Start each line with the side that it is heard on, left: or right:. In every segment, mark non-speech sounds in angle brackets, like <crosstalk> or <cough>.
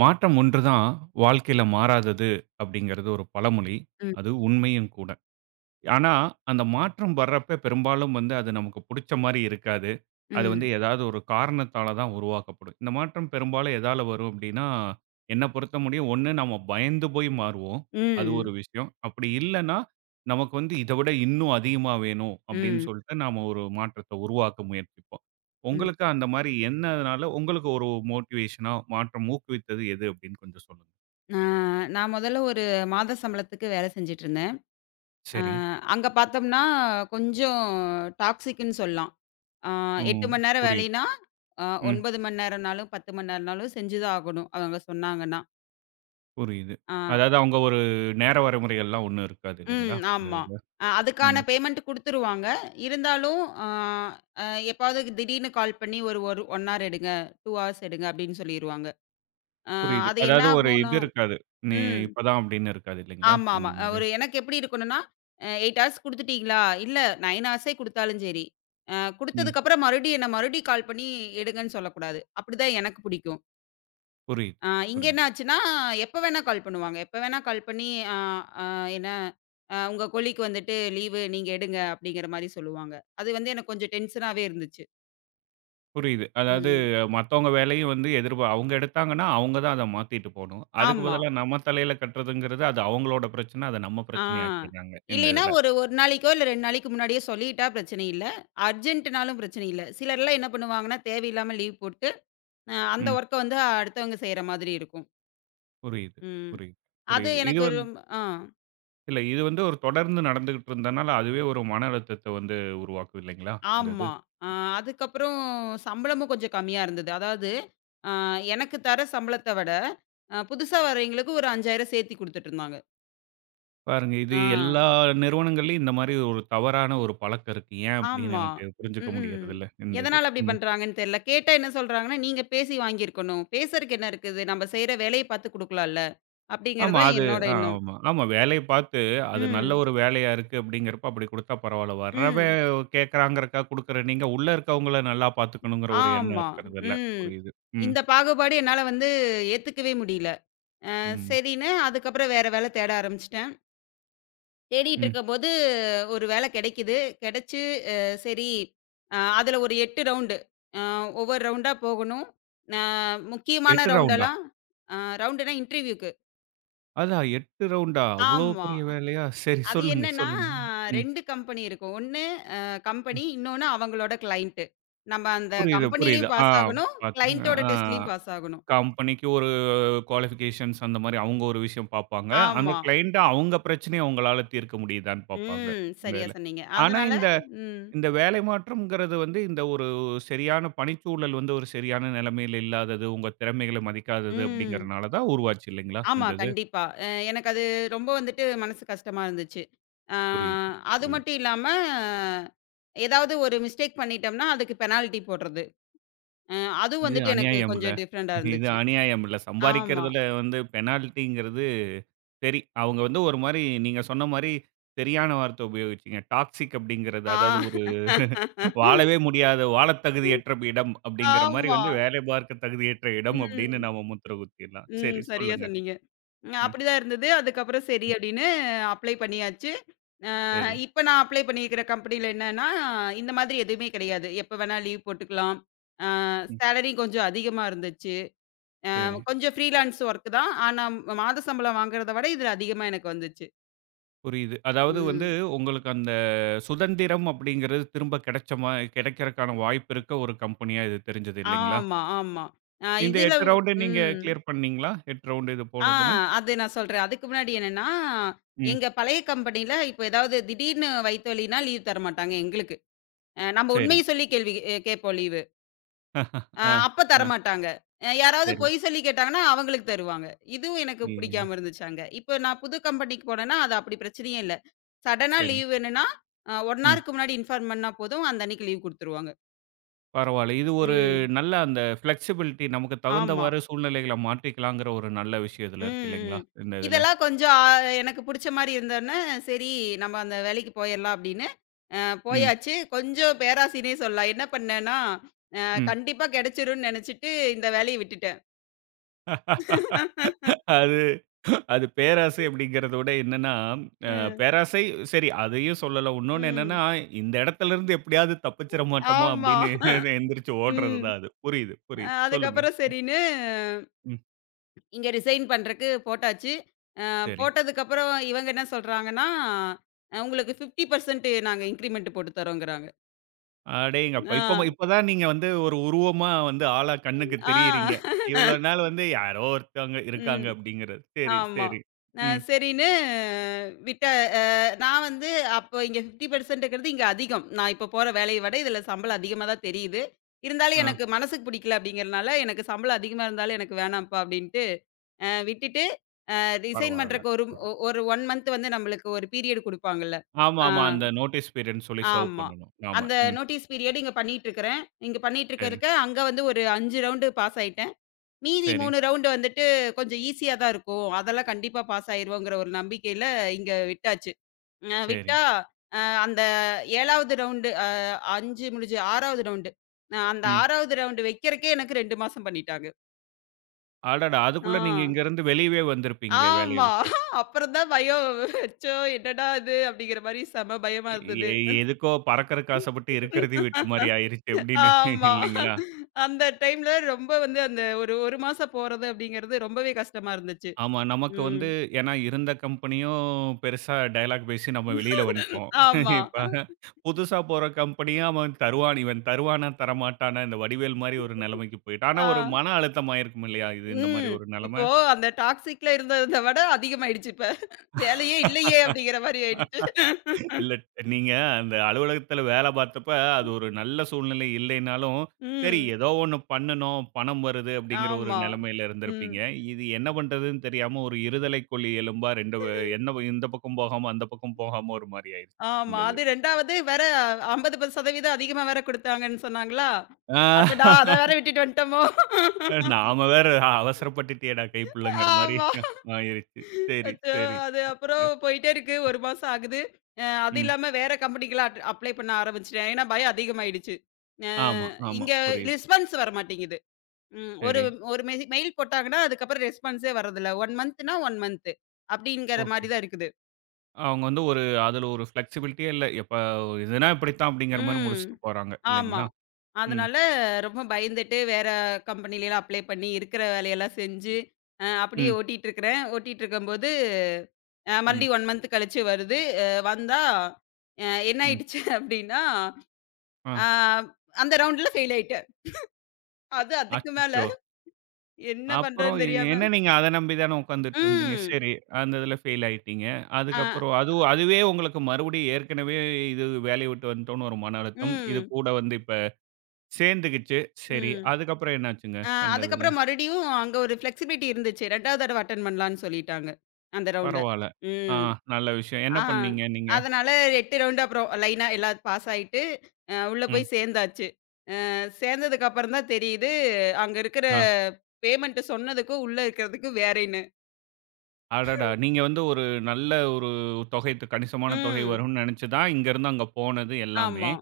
right: மாற்றம் ஒன்றுதான் வாழ்க்கையில மாறாதது அப்படிங்கிறது ஒரு பழமொழி.
left: ம்.
right: அது உண்மையும் கூட. ஆனா, அந்த மாற்றம் வர்றப்ப பெரும்பாலும் வந்து அது நமக்கு புடிச்ச மாரி இருக்காது. அது வந்து
left: ம்.
right: ஏதாவது ஒரு காரணத்தால தான் உருவாக்கப்படும். இந்த மாற்றம் பெரும்பாலும் எதால வரும் அப்டின்னா, என்ன பொறுத்த முடியும் ஒண்ணு நம்ம பயந்து போய் மாறுவோம். அது ஒரு
left: ம்.
right: விஷயம். அப்படி இல்லன்னா, நமக்கு வந்து இத விட இன்னும் அதிகமா வேணும் அப்படின்னு
left: ம்.
right: சொல்லிட்டு நாம ஒரு மாற்றத்த உருவாக்க முயற்சிப்போம்.
left: ம்.
right: உங்களுக்கு அந்த மாரி என்னதுனால உங்களுக்கு ஒரு மோட்டிவேஷனா மாற்றம் ஊக்குவித்தது எது அப்படின்னு கொஞ்சம் சொல்லுங்க.
left: ஆ நான் முதல்ல ஒரு மாத சம்பளத்துக்கு வேலை செஞ்சுட்டுருந்தேன். அ
right: சரி.
left: அங்க பார்த்தோம்னா, கொஞ்சம் டாக்ஸிக்ன்னு சொல்லலாம். ஆ 8
right: ம்.
left: மணி நேரம்
right: புரியுது.
left: வேலைன்னா, அ
right: ம்.
left: 9 மணி நேரம்னாலும், 10 மணி நேரம்னாலும் செஞ்சு தான் ஆகணும், அவங்க சொன்னாங்கன்னா.
right: புரியுது.
left: ஆ
right: அதாவது அவங்க ஒரு நேர வரைமுறைகள்லாம் ஒண்ணும் இருக்காது
left: ம்.
right: இல்லைங்களா? இந்த
left: ஆமா.
right: இதுல. ம்.
left: அதுக்கான பேமெண்ட் குடுத்துருவாங்க. இருந்தாலும் அ அ எப்பாவது திடீர்னு கால் பண்ணி ஒரு ஒரு 1 ஹவர் எடுங்க, 2 ஹார்ஸ் எடுங்க அப்படின்னு சொல்லிருவாங்க. அ
right: புரியுது.
left: அது என்ன
right: அதாவது ஒரு
left: ஆகும்னா.
right: இது இருக்காது. நீ
left: ம்.
right: இப்பதான் அப்படின்னு இருக்காது இல்லைங்களா?
left: ஆமா,
right: இந்த
left: ஆமா.
right: மாரி.
left: ஒரு எனக்கு எப்படி இருக்கணும்னா, 8 ஹார்ஸ் குடுத்துட்டீங்களா? இல்ல 9 ஹார்ஸே குடுத்தாலும் சரி.
right: ம்.
left: குடுத்ததுக்கப்புறம் மறுபடியும் கால் பண்ணி எடுங்கன்னு சொல்லக்கூடாது. அப்படிதான் எனக்கு பிடிக்கும்.
right: புரியுது,
left: இங்க
right: புரியுது,
left: என்ன ஆச்சுன்னா, எப்ப வேணா கால் பண்ணுவாங்க. எப்ப வேணா கால் பண்ணி அ அ என்ன அ உங்க கொல்லிக்கு வந்துட்டு லீவு நீங்க எடுங்க அப்படிங்கிற மாரி சொல்லுவாங்க. அது வந்து எனக்கு கொஞ்சம் டென்ஷனாவே இருந்துச்சு.
right: புரியுது. அதாவது
left: ம்.
right: மத்தவங்க வேலையும் வந்து எதிர்பா அவங்க எடுத்தாங்கன்னா, அவங்க தான் அத மாத்திட்டு போணும். அதுக்கு
left: ஆமா.
right: பதிலா நம்ம தலையில கட்டுறதுங்கிறது, அது அவங்களோட பிரச்சனை. அத நம்ம
left: ஆ.
right: பிரச்சனையாக்கிடுறாங்க இந்த
left: இல்லைன்னா
right: இதுல.
left: ஒரு 1 நாளைக்கோ, இல்ல 2 நாளைக்கு முன்னாடியே சொல்லிட்டா பிரச்சனை இல்ல. அர்ஜென்ட்னாலும் பிரச்சனை இல்ல. சிலர்லாம் என்ன பண்ணுவாங்கன்னா, தேவையில்லாம லீவ் போட்டு, அந்த
right: ம்.
left: வொர்க்க வந்து அடுத்தவங்க செய்ற மாதிரி இருக்கும்.
right: புரியுது,
left: ம்.
right: புரியுது,
left: அது
right: புரியுது. இது
left: எனக்கு
right: வந்து
left: ரொம்ப. ஆ.
right: இது வந்து ஒரு தொடர்ந்து நடந்துகிட்டு இருந்தனால, அதுவே ஒரு மன அழுத்தத்த வந்து உருவாக்கும் இல்லைங்களா? இந்த இது.
left: ஆமா. அ அதுக்கப்புறம் சம்பளமும் கொஞ்சம் கம்மியா இருந்தது. அதாவது, அ எனக்கு தர சம்பளத்த விட, புதுசா வரவைங்களுக்கு ஒரு 5,000 சேர்த்தி குடுத்துட்டுருந்தாங்க.
right: பாருங்க, இது
left: ஆ.
right: எல்லா நிறுவனங்கள்லயும் இந்த மாரி ஒரு தவறான ஒரு பழக்கம் இருக்கு. ஏன் அப்படின்னு
left: ஆமா.
right: எனக்கு புரிஞ்சுக்க
left: ம்ஹ்ம்.
right: முடியறதில்ல இந்த இது.
left: எதனால அப்படி
right: ம்.
left: பண்றாங்கன்னு தெரியல. கேட்டா என்ன சொல்றாங்கன்னா, "நீங்க பேசி வாங்கியிருக்கணும். பேசுறதுக்கு என்ன இருக்குது? நம்ம செய்ற வேலைய பாத்து குடுக்கலாம்ல." அப்படிங்கிறது
right: ஆமா,
left: தான்
right: அது
left: என்னோட
right: ஆ
left: எண்ணம்.
right: ஆமா, ஆமா. வேலைய பார்த்து அது நல்ல
left: ம்.
right: ஒரு வேலையா இருக்கு அப்படிங்கிறப்ப அப்படி குடுத்தா பரவால்ல.
left: ம்.
right: வர்றவன் கேட்கறாங்கிறக்காக குடுக்குற நீங்க, உள்ள இருக்கவங்கள நல்லா பார்த்துக்கணுங்கிற ஒரு எண்ணம்
left: ஆமா.
right: இருக்கறதில்ல.
left: ம்.
right: புரியுது. ம்,
left: இந்த பாகுபாடு என்னால வந்து ஏத்துக்கவே முடியல.
right: ம்,
left: சரின்னு அதுக்கப்புறம் வேற வேலை தேட ஆரம்பிச்சுட்டேன். தேடிட்டு
right: ம்.
left: இருக்கும்போது ஒரு வேலை கிடைக்குது. கிடைச்சு. சரி. அதுல ஒரு 8 ரவுண்டு. அ ஒவ்வொரு ரவுண்டா போகணும். அ முக்கியமான
right: 8 ரவுண்டா?
left: ரவுண்டெல்லாம். ரவுண்டுனா இன்டர்வியூக்கு.
right: அதான் 8 ரவுண்டா? அவ்வளோ
left: ஆமா.
right: பெரிய வேலையா? சரி
left: அது
right: சொல்லுங்க,
left: என்னன்னா
right: சொல்லுங்க. ம்.
left: 2 கம்பெனி இருக்கும். ஒண்ணு அ கம்பெனி, இன்னொன்னு அவங்களோட கிளையண்ட். நம்ம அந்த
right: புரியுது, புரியுது.
left: கம்பெனிலயும்
right: ஆ
left: பாஸ் ஆகணும்,
right: பார்த்துருங்க.
left: கிளையண்டோட
right: ஆ
left: டெஸ்ட்லயும் பாஸ் ஆகணும்.
right: கம்பெனிக்கு ஒரு குவாலிஃபிகேஷன்ஸ் அந்த மாரி அவங்க ஒரு விஷயம் பார்ப்பாங்க. அந்த
left: ஆமா.
right: கிளையன்ட் அவங்க பிரச்சனைய அவங்களால தீர்க்க முடியுதான்னு பார்ப்பாங்க.
left: ம்.
right: இந்த
left: சரியா
right: இதுல.
left: சொன்னீங்க.
right: ஆனா
left: அதனால.
right: இந்த
left: ம்.
right: இந்த வேலை மாற்றம்ங்கிறது வந்து இந்த ஒரு சரியான பணிச்சூழல் வந்து ஒரு சரியான நிலைமையில இல்லாதது, உங்க திறமைகள மதிக்காதது
left: ம்.
right: அப்படிங்கிறனால தான் உருவாச்சு இல்லைங்களா?
left: ஆமா,
right: இந்த இது.
left: கண்டிப்பா. எனக்கு அது ரொம்ப வந்துட்டு மனசு கஷ்டமா இருந்துச்சு. ஆ
right: புரியுது,
left: அது
right: புரியுது.
left: மட்டும் இல்லாம, ஏதாவது ஒரு மிஸ்டேக் பண்ணிட்டோம்னா, அதுக்கு பெனால்டி போடுறது. அ அதுவும்
right: இது
left: வந்துட்டு எனக்கு
right: அநியாயம்ல.
left: கொஞ்சம் டிஃபரண்டா
right: இது
left: இருந்துச்சு.
right: அநியாயம்ல.
left: ஆமா.
right: சம்பாரிக்கிறதுல வந்து பெனால்டிங்கிறது சரி, அவங்க வந்து ஒரு மாரி நீங்க சொன்ன மாரி சரியான வார்த்தை உபயோகிச்சீங்க. டாக்ஸிக் அப்படிங்கிறது அதாவது
left: ஆ.
right: ஒரு
left: <laughs>
right: வாழவே முடியாத வாழத் தகுதியற்ற இடம் அப்படிங்கிற மாரி
left: ஆமா.
right: வந்து வேலை பார்க்க தகுதியற்ற இடம் அப்படின்னு
left: ம்.
right: நாம முத்திர குத்திடலாம்.
left: ம்.
right: சரி
left: சரியா
right: சொல்லுங்க.
left: சொன்னீங்க. ம்.
right: ம்.
left: அப்படிதான் இருந்தது. அதுக்கப்புறம் சரி அப்படின்னு அப்ளை பண்ணியாச்சு. அ
right: சரி.
left: இப்ப நான் அப்ளை பண்ணியிருக்கிற கம்பெனில என்னன்னா, இந்த மாதிரி எதுவுமே கிடையாது. எப்ப வேணா லீவ் போட்டுக்கலாம். அ
right: ம்.
left: சேலரி கொஞ்சம் அதிகமா இருந்துச்சு.
right: சரி.
left: கொஞ்சம் ஃப்ரீலான்ஸ் ஒர்க் தான். ஆனா மாத சம்பளம் வாங்குறத விட இதுல அதிகமா எனக்கு வந்துச்சு.
right: புரியுது. அதாவது வந்து
left: ம்.
right: உங்களுக்கு அந்த சுதந்திரம் அப்படிங்கிறது திரும்ப கிடைச்ச மா கிடைக்கிறக்கான வாய்ப்பு இருக்க ஒரு கம்பெனியா இது தெரிஞ்சது இல்லைங்களா?
left: ஆமா, ஆமா.
right: இந்த
left: இதுல.
right: 8 ரவுண்டு நீங்க
left: ம்.
right: கிளியர் பண்ணீங்களா? 8 ரவுண்டு இது
left: ஆ
right: போனதுல?
left: அது நான் சொல்றேன். அதுக்கு முன்னாடி என்னன்னா,
right: ம்.
left: எங்க பழைய கம்பெனில இப்ப ஏதாவது திடீர்னு வயித்துவலின்னா லீவ் தரமாட்டாங்க எங்களுக்கு. நம்ம
right: சரி.
left: உண்மைய சொல்லி கேள்வி கேட்போம் லீவு.
right: <laughs> ஆ,
left: அப்ப
right: ஆ.
left: தரமாட்டாங்க. யாராவது
right: சரி.
left: பொய் சொல்லி கேட்டாங்கன்னா, அவங்களுக்கு தருவாங்க. இதுவும் எனக்கு
right: ம்.
left: பிடிக்காம இருந்துச்சு அங்க. இப்ப நான் புது கம்பெனிக்கு போனேன்னா, அது அப்படி பிரச்சனையே இல்ல. சடனா
right: சரி.
left: லீவ் வேணும்னா, 1
right: ம்.
left: ஹாருக்கு முன்னாடி இன்ஃபார்ம் பண்ணா போதும். அந்த அன்னைக்கு லீவ் குடுத்துருவாங்க.
right: பரவால்ல. இது ஒரு
left: ம்.
right: நல்ல அந்த ஃப்ளெக்ஸிபிலிட்டி நமக்கு
left: ஆமா.
right: தகுந்தவாறு சூழ்நிலைகள மாற்றிக்கலாங்கிற ஒரு நல்ல விஷயம் இதுல இருக்கு
left: ம்.
right: இல்லைங்களா? இந்த இதுல.
left: இதெல்லாம் கொஞ்சம். எனக்கு புடிச்ச மாரி இருந்தோன்னே, சரி நம்ம அந்த வேலைக்கு போயிரலாம் அப்படின்னு, அ
right: ம்,
left: போயாச்சு. கொஞ்சம் பேராசைன்னே சொல்லலாம். என்ன பண்ணேன்னா,
right: ம்.
left: கண்டிப்பா கெடைச்சிரும்ன்னு நெனச்சுட்டு இந்த வேலைய விட்டுட்டேன்.
right: <laughs>
left: <laughs>
right: அது அது பேராசை அப்படிங்கிறத விட என்னன்னா, அ
left: ம்.
right: பேராசை சரி அதையும் சொல்லல. இன்னொன்னு என்னன்னா,
left: ம்.
right: இந்த இடத்துல இருந்து எப்படியாவது தப்பிச்சிட மாட்டோமோ
left: ஆமா.
right: அப்படின்னு எந்திரிச்சு ஓடுறது
left: ம்.
right: தான் அது. புரியுது, புரியுது. சொல்லுங்க.
left: அதுக்கப்புறம் சரின்னு
right: ம்.
left: இங்க ரிசைன் பண்றக்கு போட்டாச்சு.
right: சரி.
left: போட்டதுக்கப்புறம் இவங்க என்ன சொல்றாங்கன்னா, "உங்களுக்கு 50% நாங்க இன்கிரிமெண்ட் போட்டு தரோங்கிறாங்க."
right: அடேங்கப்பா!
left: ஆ.
right: இப்ப ம இப்ப தான் நீங்க வந்து ஒரு உருவமா வந்து ஆளா கண்ணுக்கு
left: ஆ.
right: தெரியிறீங்க. இவ்வளோ
left: <laughs>
right: நாள் வந்து யாரோ ஒருத்தவங்க இருக்காங்க
left: ம்.
right: அப்படிங்கிறது. சரி,
left: ஆமா.
right: சரி. ம்.
left: சரின்னு விட்ட. அ நான் வந்து அப்போ இங்க 50%ங்கிறது இங்க அதிகம். நான் இப்போ போற வேலைய விட இதுல சம்பளம் அதிகமா தான் தெரியுது. இருந்தாலும்
right: ஆ
left: எனக்கு மனசுக்கு பிடிக்கல அப்படிங்கிறனால, எனக்கு சம்பளம் அதிகமா இருந்தாலும் எனக்கு வேணாம்ப்பா அப்படின்ட்டு விட்டுட்டு. ரிசைன்
right: பரவால்ல.
left: பண்றக்கு ஒரு
right: பரவா
left: ஒ- ஒரு 1 மந்த் வந்து நம்மளுக்கு ஒரு பீரியட் குடுப்பாங்கல்ல.
right: ஆமா,
left: ஆ
right: ஆமா. அந்த நோட்டீஸ் பீரியட்ன்னு சொல்லி சர்வ்
left: ஆமா.
right: பண்ணணும். ஆமா.
left: அந்த
right: ம்.
left: நோட்டீஸ் பீரியட் இங்க பண்ணிட்டு இருக்கிறேன். இங்க பண்ணிட்டு
right: சரி,
left: இருக்கறக்க, அங்க வந்து ஒரு 5 ரவுண்டு பாஸ் ஆயிட்டேன். மீதி
right: சரி,
left: 3 ரவுண்டு வந்துட்டு கொஞ்சம் ஈஸியா தான் இருக்கும். அதெல்லாம் கண்டிப்பா பாஸ் ஆயிருவோங்கிற ஒரு நம்பிக்கையில இங்க விட்டாச்சு. அ
right: சரி.
left: விட்டா அ அந்த 7வது ரவுண்டு. 5 முடிஞ்சு 6வது ரவுண்டு. அந்த
right: ம்.
left: 6வது ரவுண்டு வைக்கிறக்கே எனக்கு 2 மாசம் பண்ணிட்டாங்க.
right: அடடா!
left: ஆ.
right: அதுக்குள்ள நீங்க இங்கருந்து வெளியவே வந்திருப்பீங்களே வேலைய
left: ஆமா.
right: விட்டு.
left: <laughs> அப்புறம் தான் பயம். அச்சோ! என்னடா இது? அப்படிங்கிற மாரி செம பயமா இருந்தது.
right: எ எதுக்கோ பறக்கறக்கு ஆசைப்பட்டு இருக்கிறதையும் விட்ட மாரி ஆயிருச்சு அப்படின்னு
left: ஆமா.
right: இல்லைங்களா?
left: அந்த டைம்ல ரொம்ப வந்து அந்த ஒரு 1 மாசம் போறது அப்படிங்கிறது ரொம்பவே கஷ்டமா இருந்துச்சு.
right: ஆமா. நமக்கு
left: ம்.
right: வந்து ஏன்னா இருந்த கம்பெனியும் பெருசா டயலாக் பேசி நம்ம வெளியில வந்துட்டோம்.
left: ஆமா.
right: இப்ப புதுசா போற கம்பெனியும் அவன் தருவான், இவன் தருவானா, தரமாட்டானா இந்த வடிவேல் மாரி ஒரு நிலைமைக்கு போயிட்டான். ஆனா
left: ஆ.
right: ஒரு மன அழுத்தம் ஆயிருக்கும் இல்லையா? இது இந்த மாரி
left: ம்.
right: ஒரு நிலைமை?
left: இப்போ அந்த டாக்ஸிக்ல இருந்தத விட அதிகமாயிடுச்சு இப்ப. வேலையே இல்லையே! அப்படிங்கிற மாரி ஆயிடுச்சு.
right: இல்ல நீங்க அந்த அலுவலகத்துல வேலை பார்த்தப்ப, அது ஒரு நல்ல சூழ்நிலை இல்லைனாலும், சரி
left: ம்.
right: ஏதோ ஒண்ணு பண்ணணும், பணம் வருது அப்படிங்கிற ஒரு
left: ஆமா.
right: நிலைமையில
left: ம்.
right: இருந்திருப்பீங்க. இது என்ன பண்றதுன்னு தெரியாம ஒரு இருதலைக்கொள்ளி எலும்பா 2 வ என்ன ப- இந்த பக்கம் போகாம, அந்த பக்கம் போகாம ஒரு மாரி ஆயிருச்சு.
left: ஆமா.
right: இந்த இது.
left: அது 2வது வேற 50% அதிகமா வேற குடுத்தாங்கன்னு சொன்னாங்களா?
right: ஆ
left: அடடா! அத
right: <laughs>
left: வேற விட்டுட்டு வந்துட்டோமோ!
right: நாம வேற அவசரப்பட்டுட்டியேடா கைப்புள்ளங்கிற மாரி
left: ஆமா.
right: ஆயிருச்சு. சரி,
left: அச்சோ!
right: சரி.
left: அது அப்புறம்
right: சரி.
left: போயிட்டே இருக்கு. 1 மாசம் ஆகுது. அது
right: ம்.
left: இல்லாம வேற கம்பெனிக்கெல்லாம் அப்ளை பண்ண ஆரம்பிச்சுட்டேன். ஏன்னா பயம் அதிகமாயிடுச்சு. அ
right: ஆமா, ஆமா.
left: இங்க
right: புரியுது.
left: ரெஸ்பான்ஸ் வரமாட்டேங்குது. ம். ஒரு
right: சரி.
left: ஒரு மெ மெயில் போட்டாங்கன்னா, அதுக்கப்புறம் ரெஸ்பான்ஸே வர்றதில்ல. 1 மந்த்னா 1 மந்த் அப்படிங்கிற மாரி
right: ஓகே.
left: தான் இருக்குது.
right: அவங்க வந்து ஒரு அதுல ஒரு ஃப்ளெக்ஸிபிலிட்டியே இல்ல. எப்ப இதுனா இப்படித்தான் அப்படிங்கிற மாரி
left: ம்.
right: முடிச்சுட்டு போறாங்க
left: ஆமா.
right: இல்லைங்களா? ம்,
left: அதனால ரொம்ப பயந்துட்டு வேற கம்பெனிலலாம் அப்ளை பண்ணி இருக்கிற வேலையெல்லாம் செஞ்சு, அப்படியே
right: ம்,
left: ஓட்டிட்டு இருக்கிறேன். ஓட்டிட்டு இருக்கும்போது,
right: ம்,
left: மறுபடியும் 1 மந்த் கழிச்சு வருது. அ வந்தா அ என்ன
right: ம்.
left: ஆயிடுச்சு <laughs> அப்படின்னா,
right: ஆ.
left: அ அந்த ரவுண்ட்ல ஃபெயில் ஆயிட்டேன். அது அதுக்கு மேல
right: அச்சச்சோ!
left: என்ன
right: அப்புறம்
left: பண்றதுன்னு தெரியாம.
right: என்ன நீங்க அத நம்பி தானே உட்கார்ந்துட்டு இருந்தீங்க.
left: ம்.
right: சரி, அந்த இதுல ஃபெயில் ஆயிட்டீங்க.
left: அ
right: அதுக்கப்புறம் அதுவே உங்களுக்கு மறுபடியும் ஏற்கனவே இது வேலைய விட்டு வந்துட்டோம்னு ஒரு மன அழுத்தம். இது
left: ம்.
right: கூட வந்து இப்ப சேர்ந்துக்கிச்சு. சரி,
left: ம்.
right: அதுக்கப்புறம் என்னாச்சுங்க? அந்த இதுல.
left: அதுக்கப்புறம் மறுபடியும் அங்க ஒரு ஃப்ளெக்ஸிபிலிட்டி இருந்துச்சு. 2வது தடவ அட்டெண்ட் பண்ணலான்னு சொல்லிட்டாங்க. அந்த ரவுண்ட.
right: பரவால்ல. ஆ
left: ம்.
right: நல்ல விஷயம். என்ன
left: ஆ.
right: பண்ணீங்க நீங்க?
left: அதனால 8 ரவுண்டு அப்புறம் லைனா எல்லாம் பாஸ் ஆயிட்டு, உள்ள போய்
right: ம்.
left: சேர்ந்தாச்சு. சேர்ந்ததுக்கு அப்புறம் தான் தெரியுது, அங்க இருக்கிற
right: ஆ.
left: பேமெண்ட் சொன்னதுக்கும், உள்ள இருக்கிறதுக்கும் வேறேன்னு.
right: அடடா! நீங்க வந்து ஒரு நல்ல ஒரு தொகை கணிசமான தொகை
left: ம்.
right: வரும்னு நினைச்சு தான் இங்கருந்து அங்க போனது எல்லாமே.
left: ஆமா.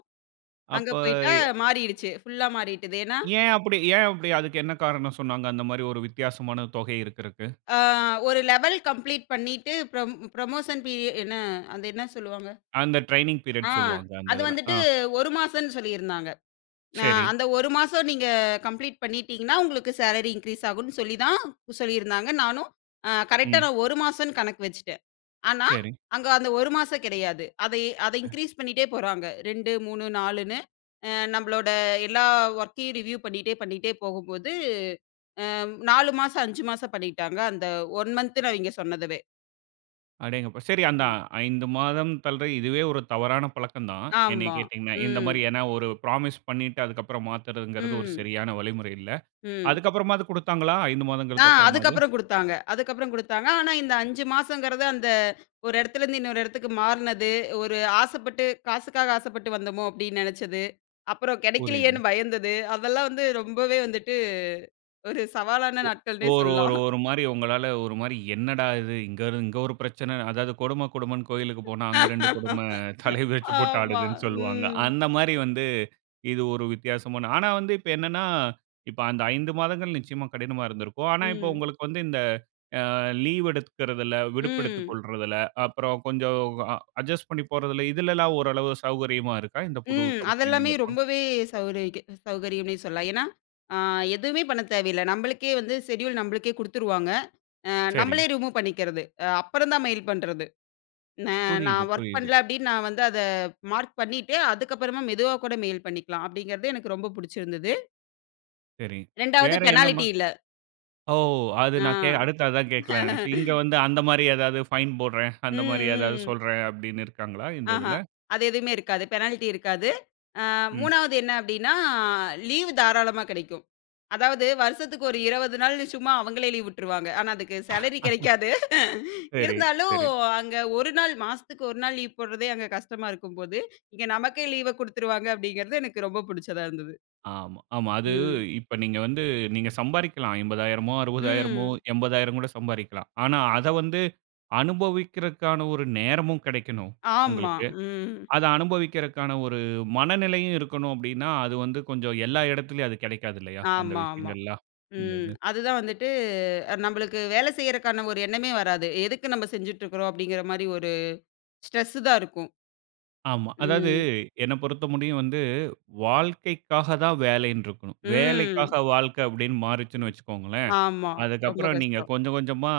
left: அங்க
right: அப்ப
left: போயிட்டா மாறிடுச்சு. ஃபுல்லா மாறிட்டுது. ஏன்னா,
right: ஏன் அப்படி அதுக்கு என்ன காரணம் சொன்னாங்க? அந்த மாரி ஒரு வித்தியாசமான தொகை இருக்கிறதுக்கு.
left: ஆ ஒரு லெவல் கம்ப்ளீட் பண்ணிட்டு ப்ரமோஷன் பீரிய என்ன அது என்ன சொல்லுவாங்க?
right: அந்த ட்ரெய்னிங்
left: ஆ
right: பீரியட் சொல்லுவாங்க அந்த
left: அது
right: இதுல. ஆ
left: வந்துட்டு 1 மாசம்ன்னு சொல்லியிருந்தாங்க. அ
right: சரி.
left: அந்த 1 மாசம் நீங்க கம்ப்ளீட் பண்ணிட்டீங்கன்னா, உங்களுக்கு சேலரி இன்கிரீஸ் ஆகும்ன்னு சொல்லி தான் சொல்லியிருந்தாங்க. நானும் கரெக்ட்டா
right: ம்.
left: நான் 1 மாசம்ன்னு கணக்கு வச்சுட்டேன். ஆனா,
right: சரி.
left: அங்க அந்த 1 மாசம் கிடையாது. அதை அதை இன்கிரீஸ் பண்ணிட்டே போறாங்க. 2, 3, 4ன்னு நம்மளோட எல்லா வொர்க்கையும் ரிவ்யூ பண்ணிட்டே பண்ணிட்டே போகும்போது, 4 மாசம், 5 மாசம் பண்ணிட்டாங்க. அந்த 1 மந்த்துன்னு அவிங்க சொன்னதவே.
right: அடேங்கப்பா! சரி அந்த
left: ம்.
right: 5 மாதம் தள்ற இதுவே ஒரு தவறான பழக்கம் தான். என்னைய
left: ஆமா.
right: கேட்டீங்கன்னா, இந்த
left: ம்.
right: மாரி ஏன்னா ஒரு ப்ராமிஸ் பண்ணிட்டு அதுக்கப்புறம் மாத்துறதுங்கிறது ஒரு
left: ம்.
right: சரியான வழிமுறை இல்ல.
left: ம்.
right: அதுக்கப்புறமாவது குடுத்தாங்களா? 5 மாதங்களுக்கு அப்புறமாவது?
left: அதுக்கப்புறம் குடுத்தாங்க. அதுக்கப்புறம் குடுத்தாங்க. ஆனா, இந்த 5 மாசங்கிறது அந்த ஒரு இடத்துலருந்து இன்னொரு இடத்துக்கு மாறுனது, ஒரு ஆசைப்பட்டு காசுக்காக ஆசைப்பட்டு வந்தோமோ அப்படின்னு நெனச்சது, அப்புறம்
right: புரியுது.
left: கெடைக்கலையேன்னு பயந்தது, அதெல்லாம் வந்து ரொம்பவே வந்துட்டு ஒரு சவாலான நாட்கள்னே
right: ஒரு ஒரு
left: சொல்லலாம்.
right: ஒரு மாரி உங்களால ஒரு மாரி என்னடா இது! இங்க இரு இங்க ஒரு பிரச்சனை. அதாவது கொடும கொடுமன்னு கோயிலுக்கு போனா, அங்க 2 கொடும தலைய விரிச்சு போட்டு
left: ஆமா.
right: ஆடுதுன்னு சொல்லுவாங்க.
left: ம்.
right: அந்த மாரி வந்து இது ஒரு வித்தியாசமான ஆனா வந்து இப்ப என்னன்னா, இப்ப அந்த 5 மாதங்கள் நிச்சயமா கடினமா இருந்திருக்கும். ஆனா இப்ப
left: ம்.
right: உங்களுக்கு வந்து இந்த அ லீவ் எடுத்துக்கிறதுல, விடுப்பெடுத்துக்
left: ம்.
right: கொள்றதுல, அப்புறம் கொஞ்சம் அ அட்ஜஸ்ட் பண்ணி போறதுல, இதுலலாம் ஓரளவு சௌகரியமா இருக்கா? இந்த புது
left: ம்.
right: கம்பெனி
left: அதெல்லாமே
right: நீங்க போன
left: ரொம்பவே சௌகரியக்கு சௌகரியம்னே சொல்லலாம். ஏன்னா, ஆ எதுவுமே பண்ண தேவையில்ல. நம்பளுக்கே வந்து ஷெட்யூல் நம்பளுக்கே குடுத்துருவாங்க. அ
right: சரி.
left: நம்பளே ரிமூவ் பண்ணிக்கிறது. அப்புறம் தான் மெயில் பண்றது. ந
right: புரியுது,
left: நான் ஒர்க்
right: புரியுது.
left: பண்ணல அப்படின்னு நான் வந்து அத மார்க் பண்ணிட்டு, அதுக்கப்புறமா மெதுவா கூட மெயில் பண்ணிக்கலாம். அப்படிங்கிறது எனக்கு ரொம்ப புடிச்சிருந்தது.
right: சரி.
left: 2வது
right: வேற என்ன மா
left: பெனால்டி இல்ல.
right: ஓ! அது நான் கே
left: ஆ.
right: அடுத்து அதான் கேட்கலாம்ன்னு நெனச்சேன். இங்க
left: <laughs>
right: வந்து அந்த மாரி ஏதாவது ஃபைன் போடுறேன்,
left: ம்,
right: அந்த மாரி ஏதாவது
left: ம்.
right: சொல்றேன் அப்படின்னு இருக்காங்களா இந்த
left: ஆஹா.
right: இதுல?
left: அது எதுவுமே இருக்காது. பெனால்டி இருக்காது. அ
right: ம்.
left: 3வது என்ன அப்படின்னா, லீவ் தாராளமா கிடைக்கும். அதாவது வருஷத்துக்கு ஒரு 20 நாள் சும்மா அவங்களே லீவ் விட்டுருவாங்க. ஆனா அதுக்கு சேலரி கிடைக்காது. <laughs>
right: சரி,
left: இருந்தாலும்
right: சரி.
left: அங்க 1 நாள் மாசத்துக்கு 1 நாள் லீவ் போடுறதே அங்க கஷ்டமா இருக்கும்போது, இங்க நமக்கே லீவ குடுத்துருவாங்க அப்படிங்கிறது எனக்கு ரொம்ப புடிச்சதா இருந்தது.
right: ஆமா, ஆமா. அது
left: ம்.
right: இப்ப நீங்க வந்து நீங்க சம்பாரிக்கலாம். 50,000மோ, 60,000மோ,
left: ம்.
right: 80,000 கூட சம்பாரிக்கலாம். ஆனா அத வந்து அனுபவிக்கிறதுக்கான ஒரு நேரமும் கிடைக்கணும்
left: ஆமா.
right: உங்களுக்கு.
left: ம்.
right: அத அனுபவிக்கிறதுக்கான ஒரு மனநிலையும் இருக்கணும் அப்படின்னா, அது வந்து கொஞ்சம் எல்லா இடத்துலயும் அது கிடைக்காது இல்லையா? அந்த
left: ஆமா, ஆமா.
right: விஷயங்கள்லாம். இந்த
left: ம்.
right: இது.
left: அதுதான் வந்துட்டு நம்மளுக்கு வேலை செய்யறக்கான ஒரு எண்ணமே வராது. எதுக்கு நம்ம செஞ்சுட்டுருக்குறோம் அப்படிங்கிற மாரி ஒரு ஸ்ட்ரெஸ் தான் இருக்கும்.
right: ஆமா. அதாவது
left: ம்.
right: என்ன பொறுத்தமுடியும் வந்து வாழ்க்கைக்காக தான் வேலைன்னு இருக்கணும்.
left: ம்.
right: வேலைக்காக வாழ்க்கை அப்படின்னு மாறுச்சுன்னு வச்சுக்கோங்களேன்,
left: ஆமா. ரொம்ப
right: அதுக்கப்புறம் நீங்க
left: கஷ்டம்.
right: கொஞ்சம் கொஞ்சமா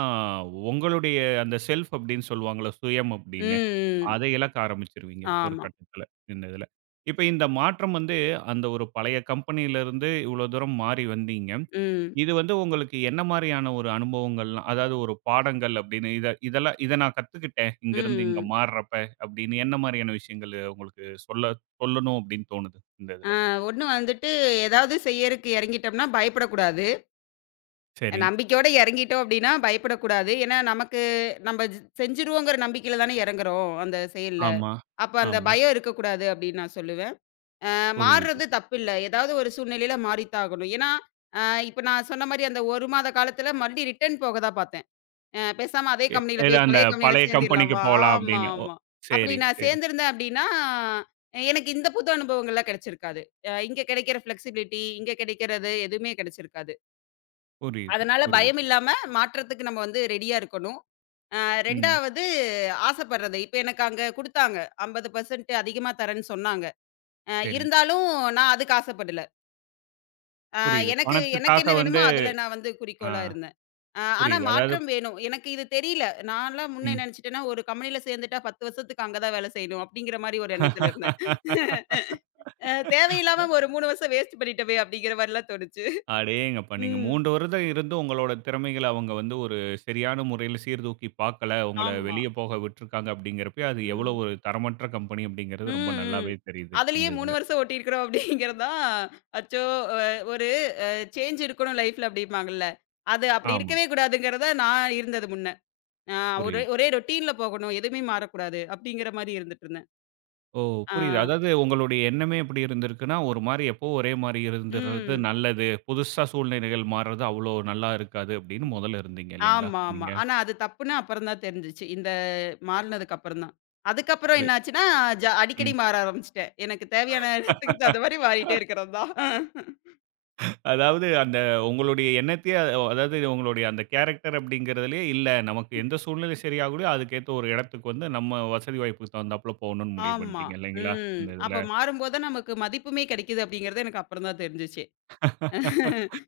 right: உங்களுடைய அந்த செல்ஃப் அப்படின்னு சொல்லுவாங்கல்ல, சுயம் அப்படின்னு,
left: ம், ம்.
right: அதை இழக்க ஆரம்பிச்சுருவீங்க ஒரு
left: ஆமா.
right: கட்டத்தில இந்த இதில. இப்ப இந்த மாற்றம் வந்து அந்த ஒரு பழைய கம்பெனியிலருந்து இவ்வளோ தூரம் மாறி வந்தீங்க.
left: ம்.
right: இது வந்து உங்களுக்கு என்ன மாரியான ஒரு அனுபவங்கள்லாம் அதாவது ஒரு பாடங்கள் அப்படின்னு இத இதெல்லாம் இத நான் கத்துக்கிட்டேன் இங்கருந்து இங்க
left: ம்.
right: மாறுறப்ப அப்படின்னு என்ன மாரியான விஷயங்கள் உங்களுக்கு சொல்ல சொல்லணும் அப்படின்னு தோணுது இந்த இதில?
left: ஒண்ணு வந்துட்டு ஏதாவது செய்யறக்கு எறங்கிட்டோம்னா பயப்படக்கூடாது.
right: சரி.
left: நம்பிக்கையோட எறங்கிட்டோம் அப்படின்னா பயப்படக்கூடாது. ஏன்னா நமக்கு நம்ம செஞ்சுருவோங்கிற நம்பிக்கையில தானே எறங்குறோம் அந்த செயல்ல.
right: ஆமா,
left: அப்ப அந்த
right: ஆமா.
left: பயம் இருக்கக்கூடாது அப்படின்னு நான் சொல்லுவேன்.
right: புரியுது.
left: மாறுறது தப்பில்ல. ஏதாவது ஒரு சூழ்நிலையில மாறித்தான் ஆகணும். ஏன்னா, அ இப்ப நான் சொன்ன மாரி அந்த 1 மாத காலத்துல மறுபடியும் ரிட்டர்ன் போக தான் பார்த்தேன். பேசாம அதே
right: எ
left: கம்பெனியில
right: ஏதோ
left: போய்
right: அந்த
left: பழைய கம்பெனியில
right: பழைய கம்பெனிக்கு
left: சேர்ந்துடலாமா?
right: போலாம்
left: ஆமா,
right: அப்படின்னு. ஓ!
left: ஆமா. அப்படி
right: சரி,
left: நான்
right: சரி.
left: சேர்ந்திருந்தேன் அப்படின்னா, எனக்கு இந்த புது அனுபவங்கள்லாம் கிடைச்சிருக்காது. இங்க கிடைக்கிற ஃப்ளெக்சிபிலிட்டி, இங்க கிடைக்கிறது எதுவுமே கிடைச்சிருக்காது.
right: புரியுது,
left: அதனால பயம்
right: புரியுது.
left: இல்லாம மாற்றத்துக்கு நம்ம வந்து ரெடியா இருக்கணும்.
right: ம்.
left: 2வது ஆசைப்படுறது. இப்ப எனக்கு அங்க குடுத்தாங்க. 50% அதிகமா தரேன்னு சொன்னாங்க.
right: சரி.
left: இருந்தாலும் நான் அதுக்கு ஆசைப்படல. ஆ
right: புரியுது.
left: எனக்கு எனக்கு
right: பணத்துக்காக
left: என்ன வேணுமோ
right: வந்து
left: அதில நான் வந்து
right: ஆ
left: குறிக்கோளா இருந்தேன். ஆனா
right: புரியுது. அதாவது
left: மாற்றம் வேணும். எனக்கு இது தெரியல. நான்லாம் முன்ன
right: ம்.
left: நினைச்சுட்டேன்னா, ஒரு கம்பெனியில சேர்ந்துட்டா 10 வருஷத்துக்கு அங்க தான் வேலை செய்யணும் அப்படிங்கிற மாரி ஒரு எண்ணத்தில இருந்தேன்.
right: <laughs>
left: தேவையில்லாம ஒரு 3 வருஷம் வேஸ்ட் பண்ணிட்டோமே அப்படிங்கிற மாரிலாம் தோணுச்சு.
right: அடேங்கப்பா! நீங்க
left: ம்.
right: 3 வருடம் இருந்தும் உங்களோட திறமைகள அவங்க வந்து ஒரு சரியான முறையில சீர்தூக்கி பார்க்கல. உங்கள
left: ஆமா.
right: வெளிய போக விட்டுருக்காங்க அப்படிங்கிறப்பயே, அது எவ்வளோ
left: ம்.
right: ஒரு தரமற்ற கம்பெனி அப்படிங்கிறது
left: ம்,
right: ரொம்ப
left: ம்.
right: நல்லாவே தெரியுது, இந்த
left: அதுலயே 3
right: இதுல.
left: வருஷம் ஓட்டியிருக்கிறோம் அப்படிங்கிறது தான், அச்சோ! அ ஒரு சேஞ்ச் இருக்கணும் லைஃப்ல அப்படிம்பாங்கல்ல. அது அப்படி
right: ஆமா.
left: இருக்கவே கூடாதுங்கிறத நான் இருந்தது முன்ன. ஆ ஒரே
right: புரியுது.
left: ஒரே ரொட்டீன்ல போகணும். எதுவுமே மாறக்கூடாது. அப்படிங்கிற மாரி இருந்துட்டு இருந்தேன்.
right: ஓ!
left: ஆ,
right: புரியுது. அதாவது உங்களுடைய எண்ணமே எப்படி இருந்திருக்குன்னா, ஒரு மாரி எப்பவும் ஒரே மாரி இருந்துர்றது
left: ம்.
right: நல்லது. புதுசா சூழ்நிலைகள் மாறுறது அவ்ளோ நல்லா இருக்காது அப்படின்னு முதல்ல இருந்தீங்க இல்லைங்களா?
left: ஆமா, ஆமா.
right: நீங்க
left: ஆனா அது தப்புன்னு அப்புறம் தான் தெரிஞ்சுச்சு. இந்த மாறுனதுக்கு அப்புறம் தான். அதுக்கப்புறம்
right: புரி
left: என்னாச்சுன்னா, அடிக்கடி
right: ம்.
left: மாற ஆரம்பிச்சுட்டேன். எனக்கு தேவையான <laughs> நேரத்துக்கு தகுந்த மாரி மாறிட்டே இருக்கிறது தான்.
right: அதாவது அந்த உங்களுடைய எண்ணத்தையே அது- அதாவது உங்களுடைய அந்த கேரக்டர் அப்படிங்கிறதுலயே இல்ல நமக்கு எந்த சூழ்நிலை சரியாகலையோ அதுக்கேத்த ஒரு இடத்துக்கு வந்து நம்ம வசதி வாய்ப்புக்கு தகுந்தாப்புல போகணும்னு முடிவு
left: ஆமா.
right: பண்ணிட்டீங்க இல்லைங்களா?
left: ம்.
right: இந்த இதுல.
left: அப்ப மாறும்போது தான் நமக்கு மதிப்புமே கிடைக்குது அப்படிங்கிறது எனக்கு அப்புறம் தான் தெரிஞ்சுச்சு.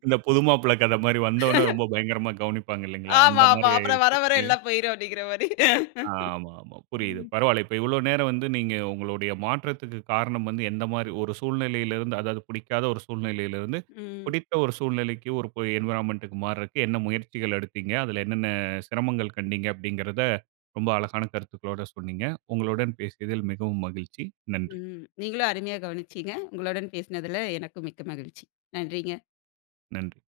right: இந்த புது மாப்பிள்ளை கதை மாரி வந்தோனே ரொம்ப பயங்கரமா கவனிப்பாங்க இல்லைங்களா? அந்த
left: ஆமா,
right: மாரி
left: ஆமா. அப்புறம் வர
right: ஆயிருச்சு.
left: வர எல்லாம் போயிரும் அப்படிங்கிற மாரி.
right: ஆமா, ஆமா. புரியுது.
left: ம்.
right: பரவால்ல. இப்ப இவ்ளோ நேரம் வந்து நீங்க உங்களுடைய மாற்றத்துக்கு காரணம் வந்து எந்த மாரி ஒரு சூழ்நிலையிலிருந்து அதாவது பிடிக்காத ஒரு சூழ்நிலையிலிருந்து,
left: ம்.
right: பிடித்த ஒரு சூழ்நிலைக்கு ஒரு பொ என்வைரன்மென்ட்க்கு மாறுறக்கு என்ன முயற்சிகள் எடுத்தீங்க? அதுல என்னென்ன சிரமங்கள் கண்டீங்க? அப்படிங்கிறத ரொம்ப அழகான கருத்துக்களோட சொன்னீங்க. உங்களுடன் பேசியதில் மிகவும் மகிழ்ச்சி. நன்றி,
left: ம். நீங்களும் அருமையா கவனிச்சீங்க. உங்களுடன் பேசினதுல எனக்கும் மிக்க மகிழ்ச்சி. நன்றிங்க.
right: நன்றி.